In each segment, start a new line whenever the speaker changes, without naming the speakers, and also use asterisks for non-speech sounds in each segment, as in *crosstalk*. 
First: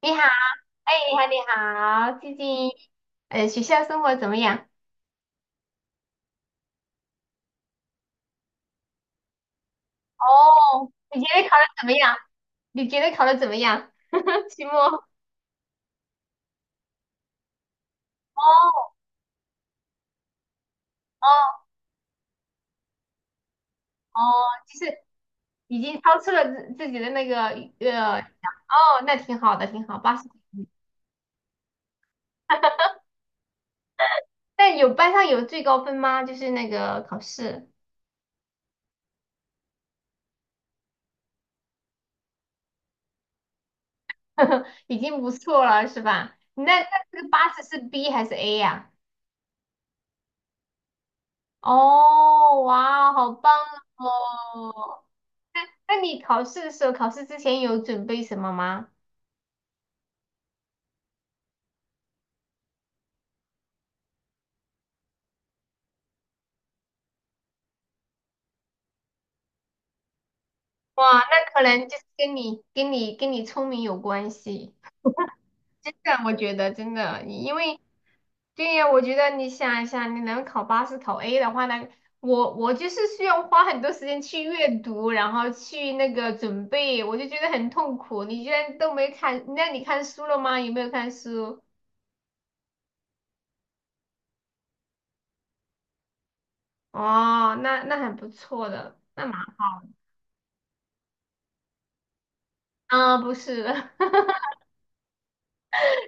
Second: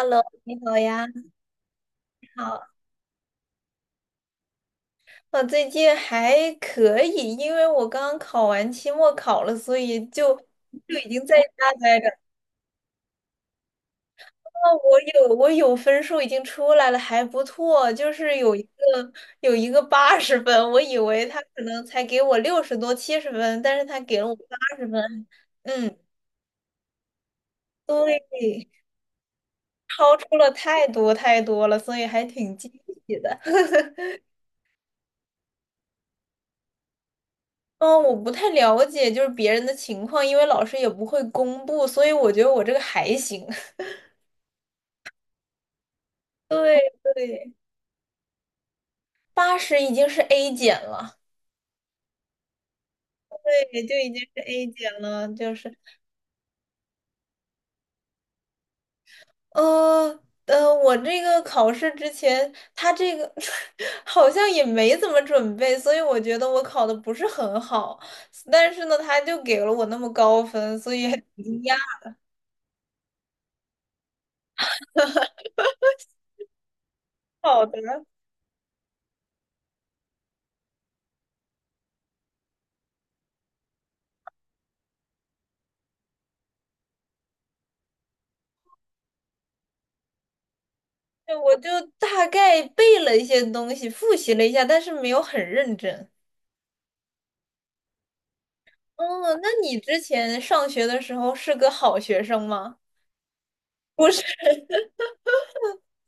你好，
你好
哎，
呀，
你好，
你
你好，最
好，
近学校生活怎么样？
我最近还可以，因为我刚考完期末考了，所以就
哦，
就已
你
经
觉
在
得考的
家
怎么
待着。
样？你觉得考的怎么样？*laughs* 期
那我
末？
有我有分数已经出来了，还不错，就是有一
哦
个有一个八十分，我以为他可
哦
能才给我60多70分，但是他给
哦，
了我八
就
十
是
分，
已
嗯，
经超出了自己的那个
对，
哦，那挺好的，挺好，
超
八十。
出了太多太多了，所以还挺惊喜的。
但有班上有最高分吗？就是那个考试，
嗯，我不太了解就是别人的情况，因为老师也不会公布，所以我觉得我这个还行。*laughs*
*laughs* 已经不错了，是吧？你那
对
那这个八
对，
十是 B 还是 A 呀、
80已经是 A 减了，
哦，哇，好棒
对，就已经是 A 减
哦！
了，就
那
是
那你考试的时候，考试之前有准备什么吗？
我这个考试之前，他这个 *laughs* 好像也没怎么准备，所以我觉得我考的不是很好，但是呢，他就给了我那么高分，所以还
哇，
挺
那
惊
可
讶
能就是跟你聪明有关系。真的，我觉得真的，因
好的。
为对呀，我觉得你想一下，你能考八十、考 A 的话呢，我就是需要花很多时间去阅读，然后去那个准备，我就觉得很痛苦。你居然都没看，那你看书了吗？有没有看
就我
书？
就大概背了一些东西，复习了一下，但是没有很认真。
哦，那那很不错的，
哦，
那蛮
那你
好。
之前上学的时候是个好学生吗？
啊，不是，*laughs*
不是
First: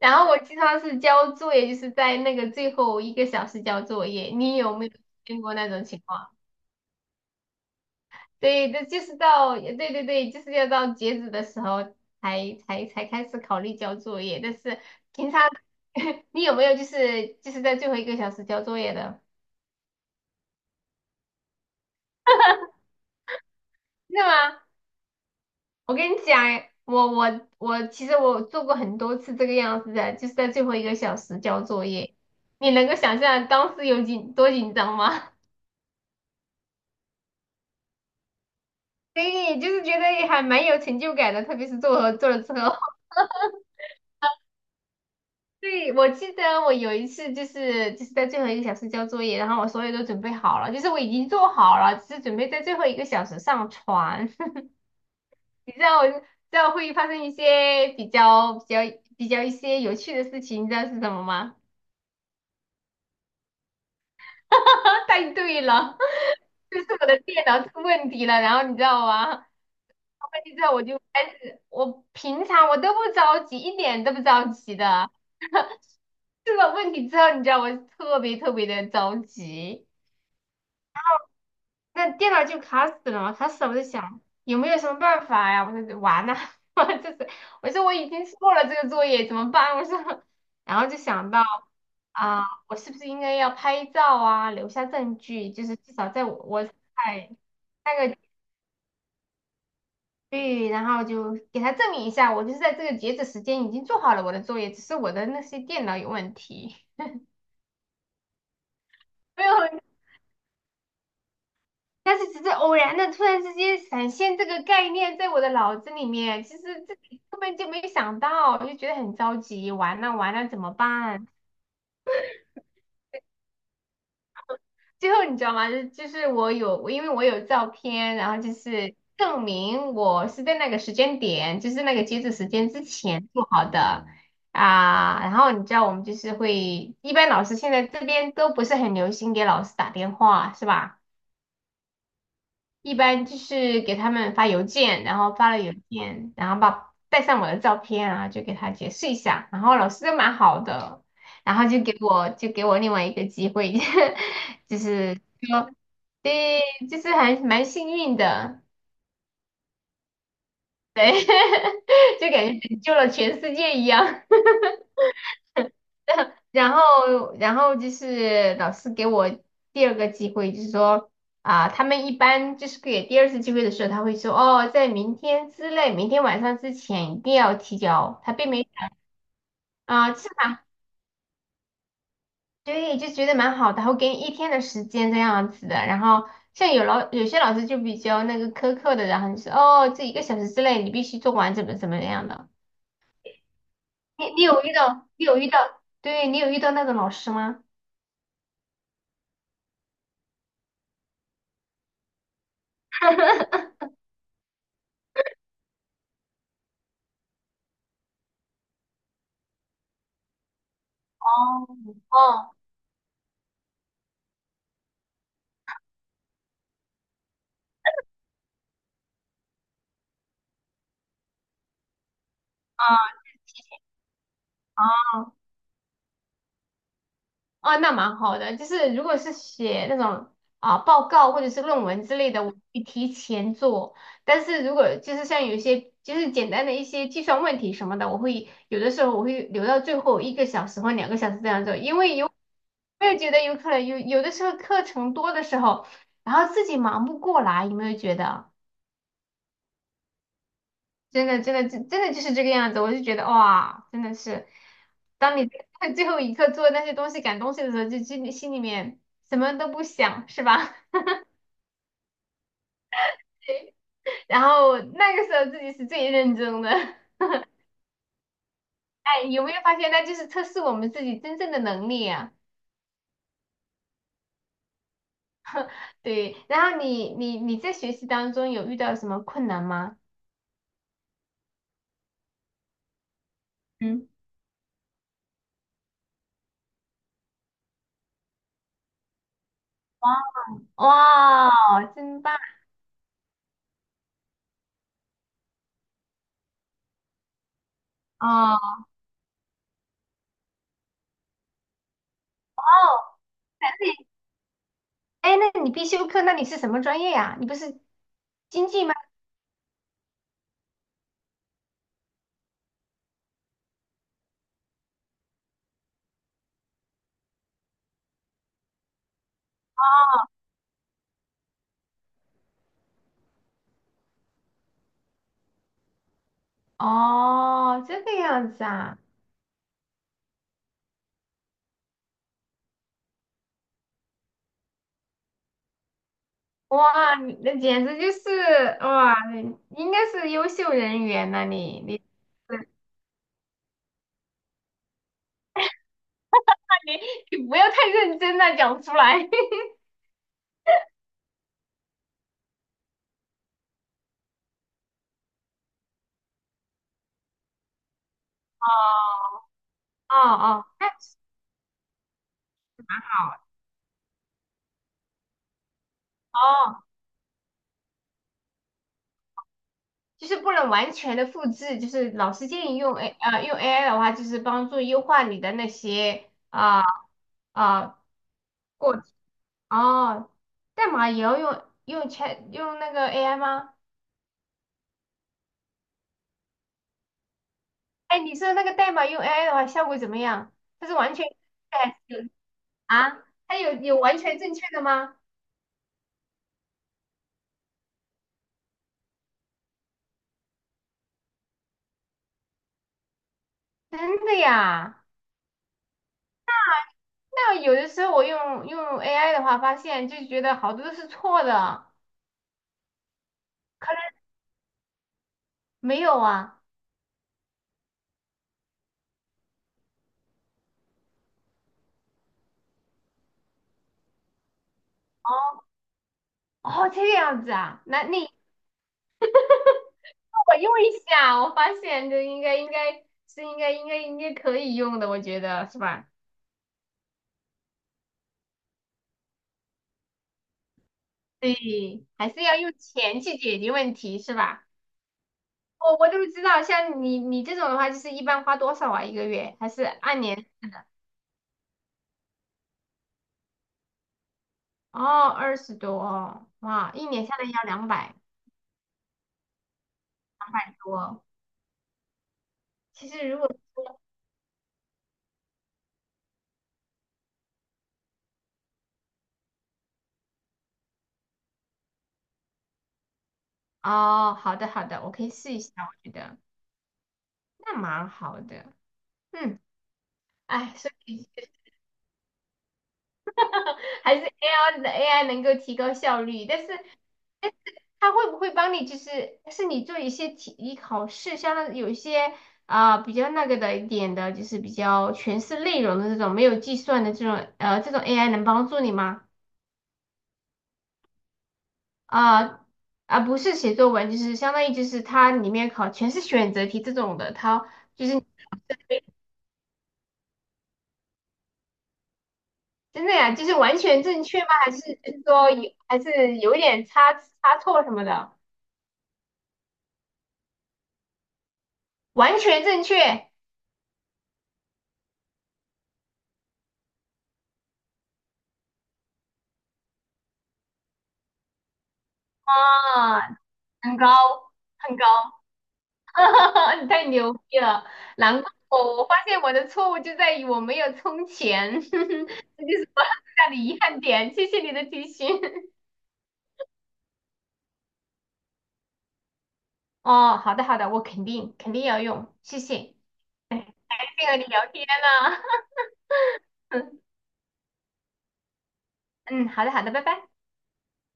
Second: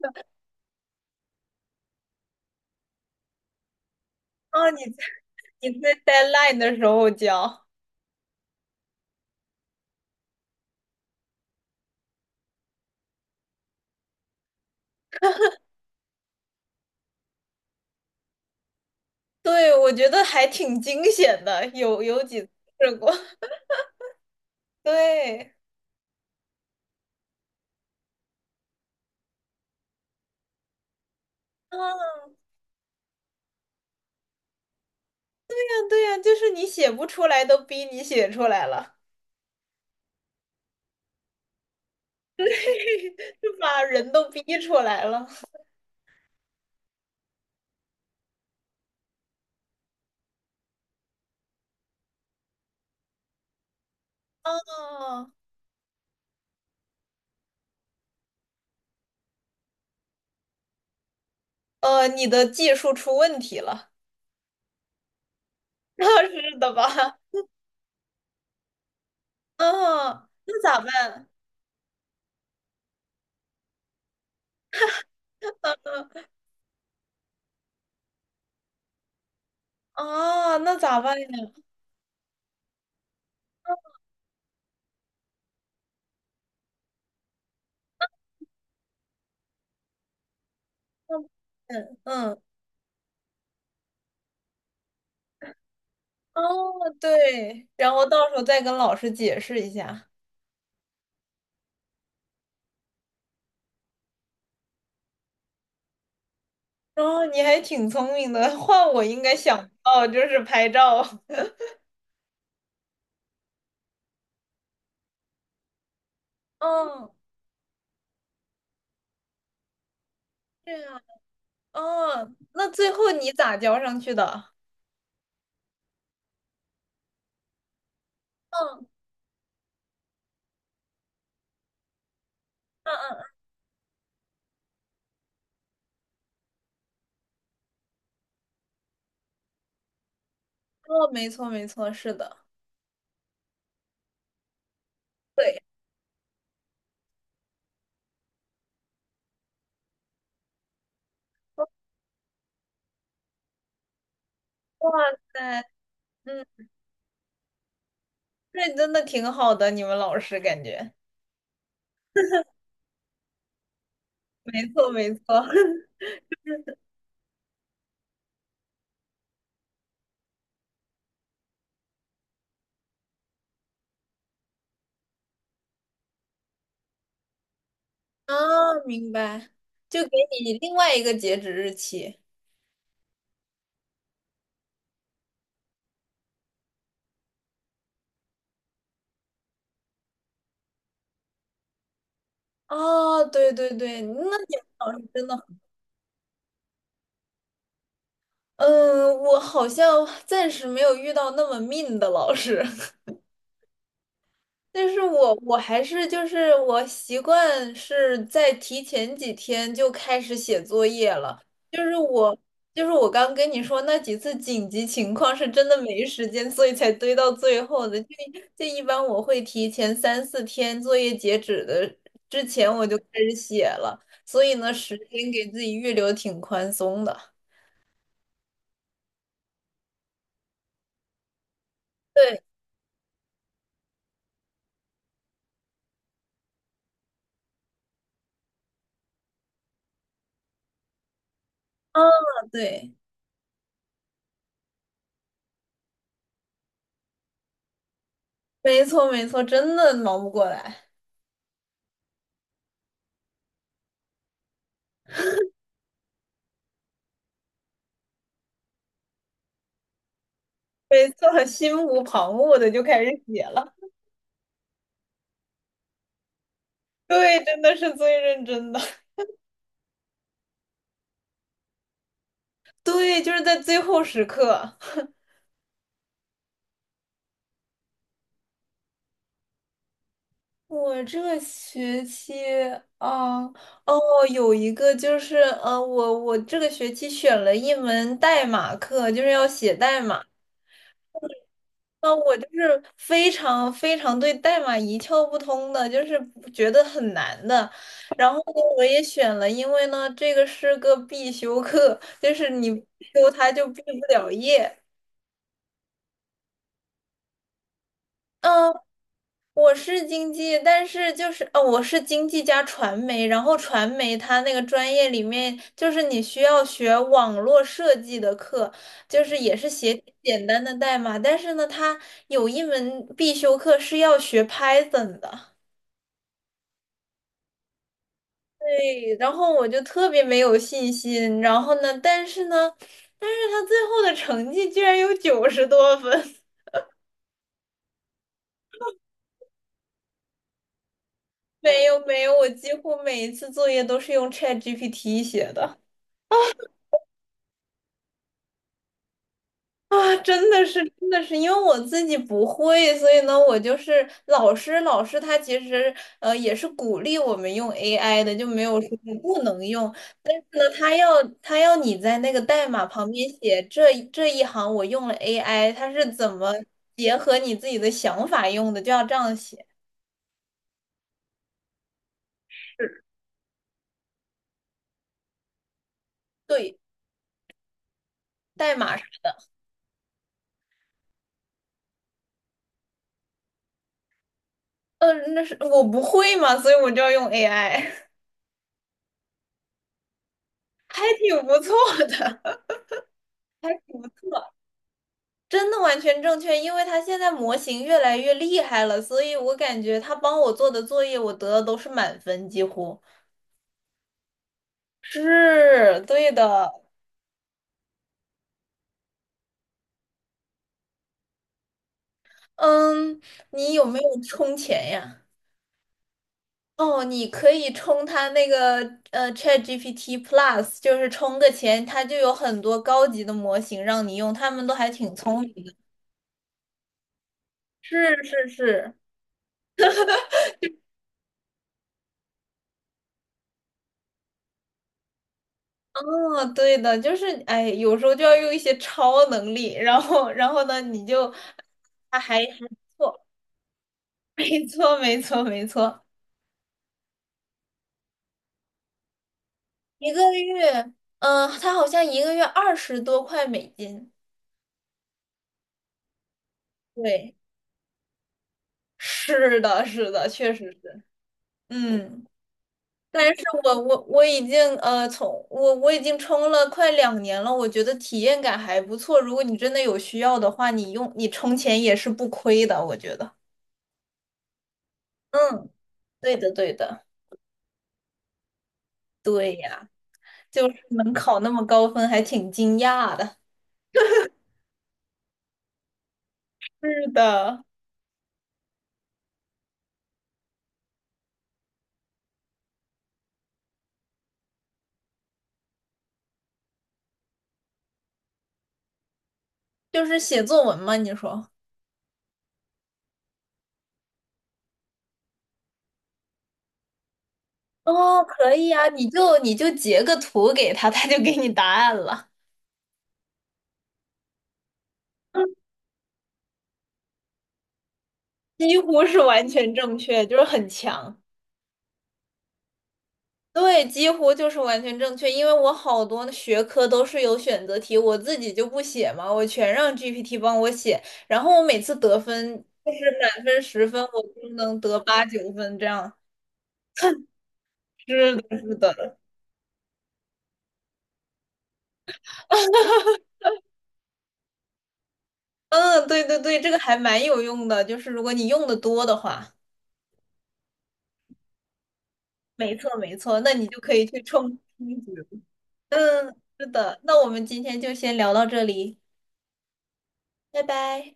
然后我经常是交作业，就是在那个最后一个小时交作业。你
啊，
有
你
没有
在
见过那
你
种
在
情况？
deadline 的时候交，
对，这就是到，对对对，就是要到截止的时候才开始考虑交作业。但是平常 *laughs* 你有没有就是在最后1个小时交作业的？
对，我觉得还挺惊险的，有几次试过，*laughs*
真的吗？
对。
我跟你讲，我其实我做过很多次这个样子的，就是在最后一个小时交作业。
啊，
你能够想象当时有多紧张吗？
对呀，就是你写不出来，都逼你写出来了，
对，就是觉得还蛮有成就感的，特别是做了之后。*laughs*
就把人都逼出来了。
对，我记得我有一次就是在最后一个小时交作业，然后我所有都准备好了，就是我已经做好了，只是准备在最后一个小时上传。*laughs*
啊，
你知道我知道会发生一些比较一些有趣的事情，你知道是什么吗？
你的技术出问题了，
*laughs* 太对
*laughs*
了，
那是
*laughs*
的
就
吧？
是我的电脑出问题了，然后你知道吗？
啊，
问题
那
之后
咋
我就
办？
我平常我都不着急，一点都不着急的。出了问题之后，你知道我特别特别的着急，
啊，那咋办呀？
那电脑就卡死了嘛，卡死了，我在想有没有什么办法呀？我说完了，*laughs* 我这是我说我已经做了这个作业，怎么办？我说，然后就
那
想到
嗯
啊，
嗯。
我是不是应该要拍照啊，留下证据，就是至少在我
哦，
我在
对，然
那
后
个
到时候再跟老师解释一下。
然后就给他证明一下，我就是在这个截止时间已经做好了我的作业，只是我的那些电脑有问题。
哦，你还挺聪明的，换我应该
*laughs* 没
想不
有。
到，就是拍照。*laughs*
但是只是偶然的，突然之间闪现这个概念在我的脑子里面，其实自
嗯，
己根本就没想到，就觉得很着急，完了完了怎么
对样。
办？
哦，那最后你咋交上去的？
最后你知道吗？就是我因为我有照片，然后就
嗯
是证明我是在那个时间点，就是那个截止时间之
嗯嗯，
前做好的啊。然后你知道我们就是会，一般老师现在这边都不是很流行给老师打电话，是吧？
哦，没错没错，是的。
一般就是给他们发邮件，然后发
对，
了邮件，然后把带上我的照片啊，然后就给他解释一下，然后老师都蛮好的，然后就给我另外一个机会，*laughs* 就
哇
是
塞，
说，对，
嗯，
就是还蛮幸运的，
这真的挺好的，你们老师感觉。
对，*laughs* 就感觉拯救了全世界一样。
没错没错。*laughs*
然后就是老师给我第二个机会，就是说啊，他们一般就是给第二次机会的时候，他会说哦，在明天之内，明天晚上之前一定要提交。他
啊，
并没
明白，就给
啊，是
你
吧
另外一个截止日期。
对，就觉得蛮好的，他会给你一天的时间这样子的。然后像有些老师就比较那个苛刻的，然后就是哦，这一个小时之内你必须做完，怎么怎么样的。
哦，对对对，那
你
你
有
们
遇
老师
到
真的。
对，你有遇到那种老师吗？
嗯，我好像暂时没有遇到那么命的老师，*laughs* 但是我还是就是我习惯是在提前几天就开始写作业了，就是我
哦，
就是我刚跟你说那几次紧急情况是真的没时间，所以才堆到最后的。就一般我会提前3、4天作业截止的之前我就开始写了，所以呢，时间给自己预留挺宽松的。
哦，那蛮好的。就是如果是写那种啊报告或者是论文之类
对，
的，我会提前做。但是如果就是像有一些就是简单的一些计算问题什么的，我会有的时候我会留到最后一个小时或2个小时这样做，因
啊，
为有
对。
我也觉得有可能有的时候课程多的时候，然后自己忙不过来，有没有觉得？
没错，没错，真的忙不过来，
真的，真的，真的就是这个样子。我就觉得哇，真的是，当你在 *laughs* 最后一刻做那些东西、赶东西的时候，就心里面什么都不想，是吧？
没错，心无旁骛的就开始写了。
*laughs* 然后那个时候自己是最认真的。*laughs*
对，真的是最认真的。*laughs*
哎，有没有发现，那就是测试我们自己真正的能力啊？
对，就是在最后时刻。
对。然后你在学习当中有遇到什么困难吗？
我这个学期啊，哦，
嗯，
有一个就是，我这个学期选了一门代码课，就是要写代
哇，
码。
哇，
那
真棒！
我就是非常非常对代码一窍不通的，就是觉得很难的。然后呢，
哦
我也选了，因为呢，这个是个必修课，就是你不
哦，
修它就毕不了业。
哎，那你必修课，那你是什么专业呀？你不是经
嗯，
济？吗？
我是经济，但是就是哦，我是经济加传媒，然后传媒它那个专业里面就是你需要学网络设计的课，就是也是写简单的代码，但是呢，它有一门必修课是要学 Python 的。
哦，这个样子啊，
对，然后我就特别没有信心，然后呢，但是呢，但是他最后的成绩居然有90多分，
哇，你那简直就是哇，你应该是优秀人员呐、
*laughs*
你
没有
你，
没有，我
那
几乎每一次作业都是用 ChatGPT 写的
你你不要太认真了，讲出来。*laughs*
啊，真的是真的是，因为我自己不会，所以呢，我就是老师他其实也是鼓励我们用 AI 的，就没
哦
有说不能用，
哦，哦，
那
太
他要你在那个代码旁
好
边
了
写这一行我用了 AI，他是怎么
哦，
结合你自己的想法用的，就要这样写。
就是不能完全的复制，就是老师建议用
是
AI 的话，就是帮助优化你的那些
对，
啊啊、
代
过
码
程
是，
哦，代码也要用 用那个 AI 吗？
那是我不会嘛，所以我就要用 AI，
哎，你说那个代码用 AI 的话，效果怎么样？它
*laughs*
是
还
完全
挺不错
哎有
的，
啊？它
*laughs* 还
有
挺不
完全
错，
正确的吗？
真的完全正确，因为他现在模型越来越厉害了，所以我感觉他帮我做的作业，我得的都是满分，几乎
真的呀？
是对的。
那有的时候我用 AI 的话，发现就觉得好多都是错的，
嗯，你有
可
没有
能
充钱呀？
没有啊。
哦，你可以充它那个ChatGPT Plus，就是充个钱，它就有很多高级的模型让你用，他们都还挺聪明
哦
的。
哦，这个样子啊？那
是
你让
是是，
我用一下，我发现这应该应该是应该应该应该可以用的，我觉得是吧？
哦，对的，就是哎，有时候就要用一些超能力，然后呢，你就
对，
它
还
还
是要
还
用
不
钱
错，
去解决问题，是
*laughs* 没
吧？
错没错没
我
错，
我都不知道，像你这种的话，就是一般花多少啊？一个月还是
一
按
个
年？
月，嗯、它好像一个月20多块美金，
哦，20多哦，哇，一年
对，
下来要两百
是的是的，确实是，
多。
嗯。
其
但
实如
是
果
我已经从我已经冲了快2年了，我觉得体验感还不错。如果你真的有需要的话，你用你充钱也是不亏的，我觉得。
哦，好的好的，我可以试一
嗯，
下，我觉
对
得
的对的，
那蛮好的。
对
嗯，
呀，就
哎，
是
所
能
以
考那么高分，还挺惊讶的。
*laughs* 还是 AI 的 AI 能够提高效率，但是
是的，
他会不会帮你？就是是你做一些题、考试，相当于有一些啊、比较那个的一点的，就是比较全是内容的这种，没有计算的这种，这种 AI 能帮助你吗？
就是写作文嘛，你说。
啊、啊，不是写作文，就是相当于就是它里面考全是选择题这种的，它就
哦，
是
可以啊，你就截个图给他，他就给你答案了，
真的呀，就是完全正确吗？还是就是说有还是有点差错什么的？
几乎是完全正确，就是很强。
完全正确
对，几乎就是完全正确，因为我好多学科都是有选择题，我自己就不写嘛，我全让 GPT 帮我写，然后我每次得分就是
啊，
满分十
很
分，
高
我就能
很
得八
高。
九分这样。
*laughs* 你太牛逼了！
是
难怪
的，是
我，我发
的，
现我的错误就在于我没有充钱，*laughs* 这就是我最大的遗憾点。谢谢你的提醒。*laughs*
嗯，对对对，这个还蛮有用的，就是如果你用的多的话，
哦，好的好的，我肯定肯定要用，谢
没
谢。
错没错，那
哎，
你就可
感
以去
谢和你
冲
聊天
冲击。
呢、
嗯，是的，那我们今天就先聊到这里，
*laughs* 嗯，好的好的，拜拜。
拜拜。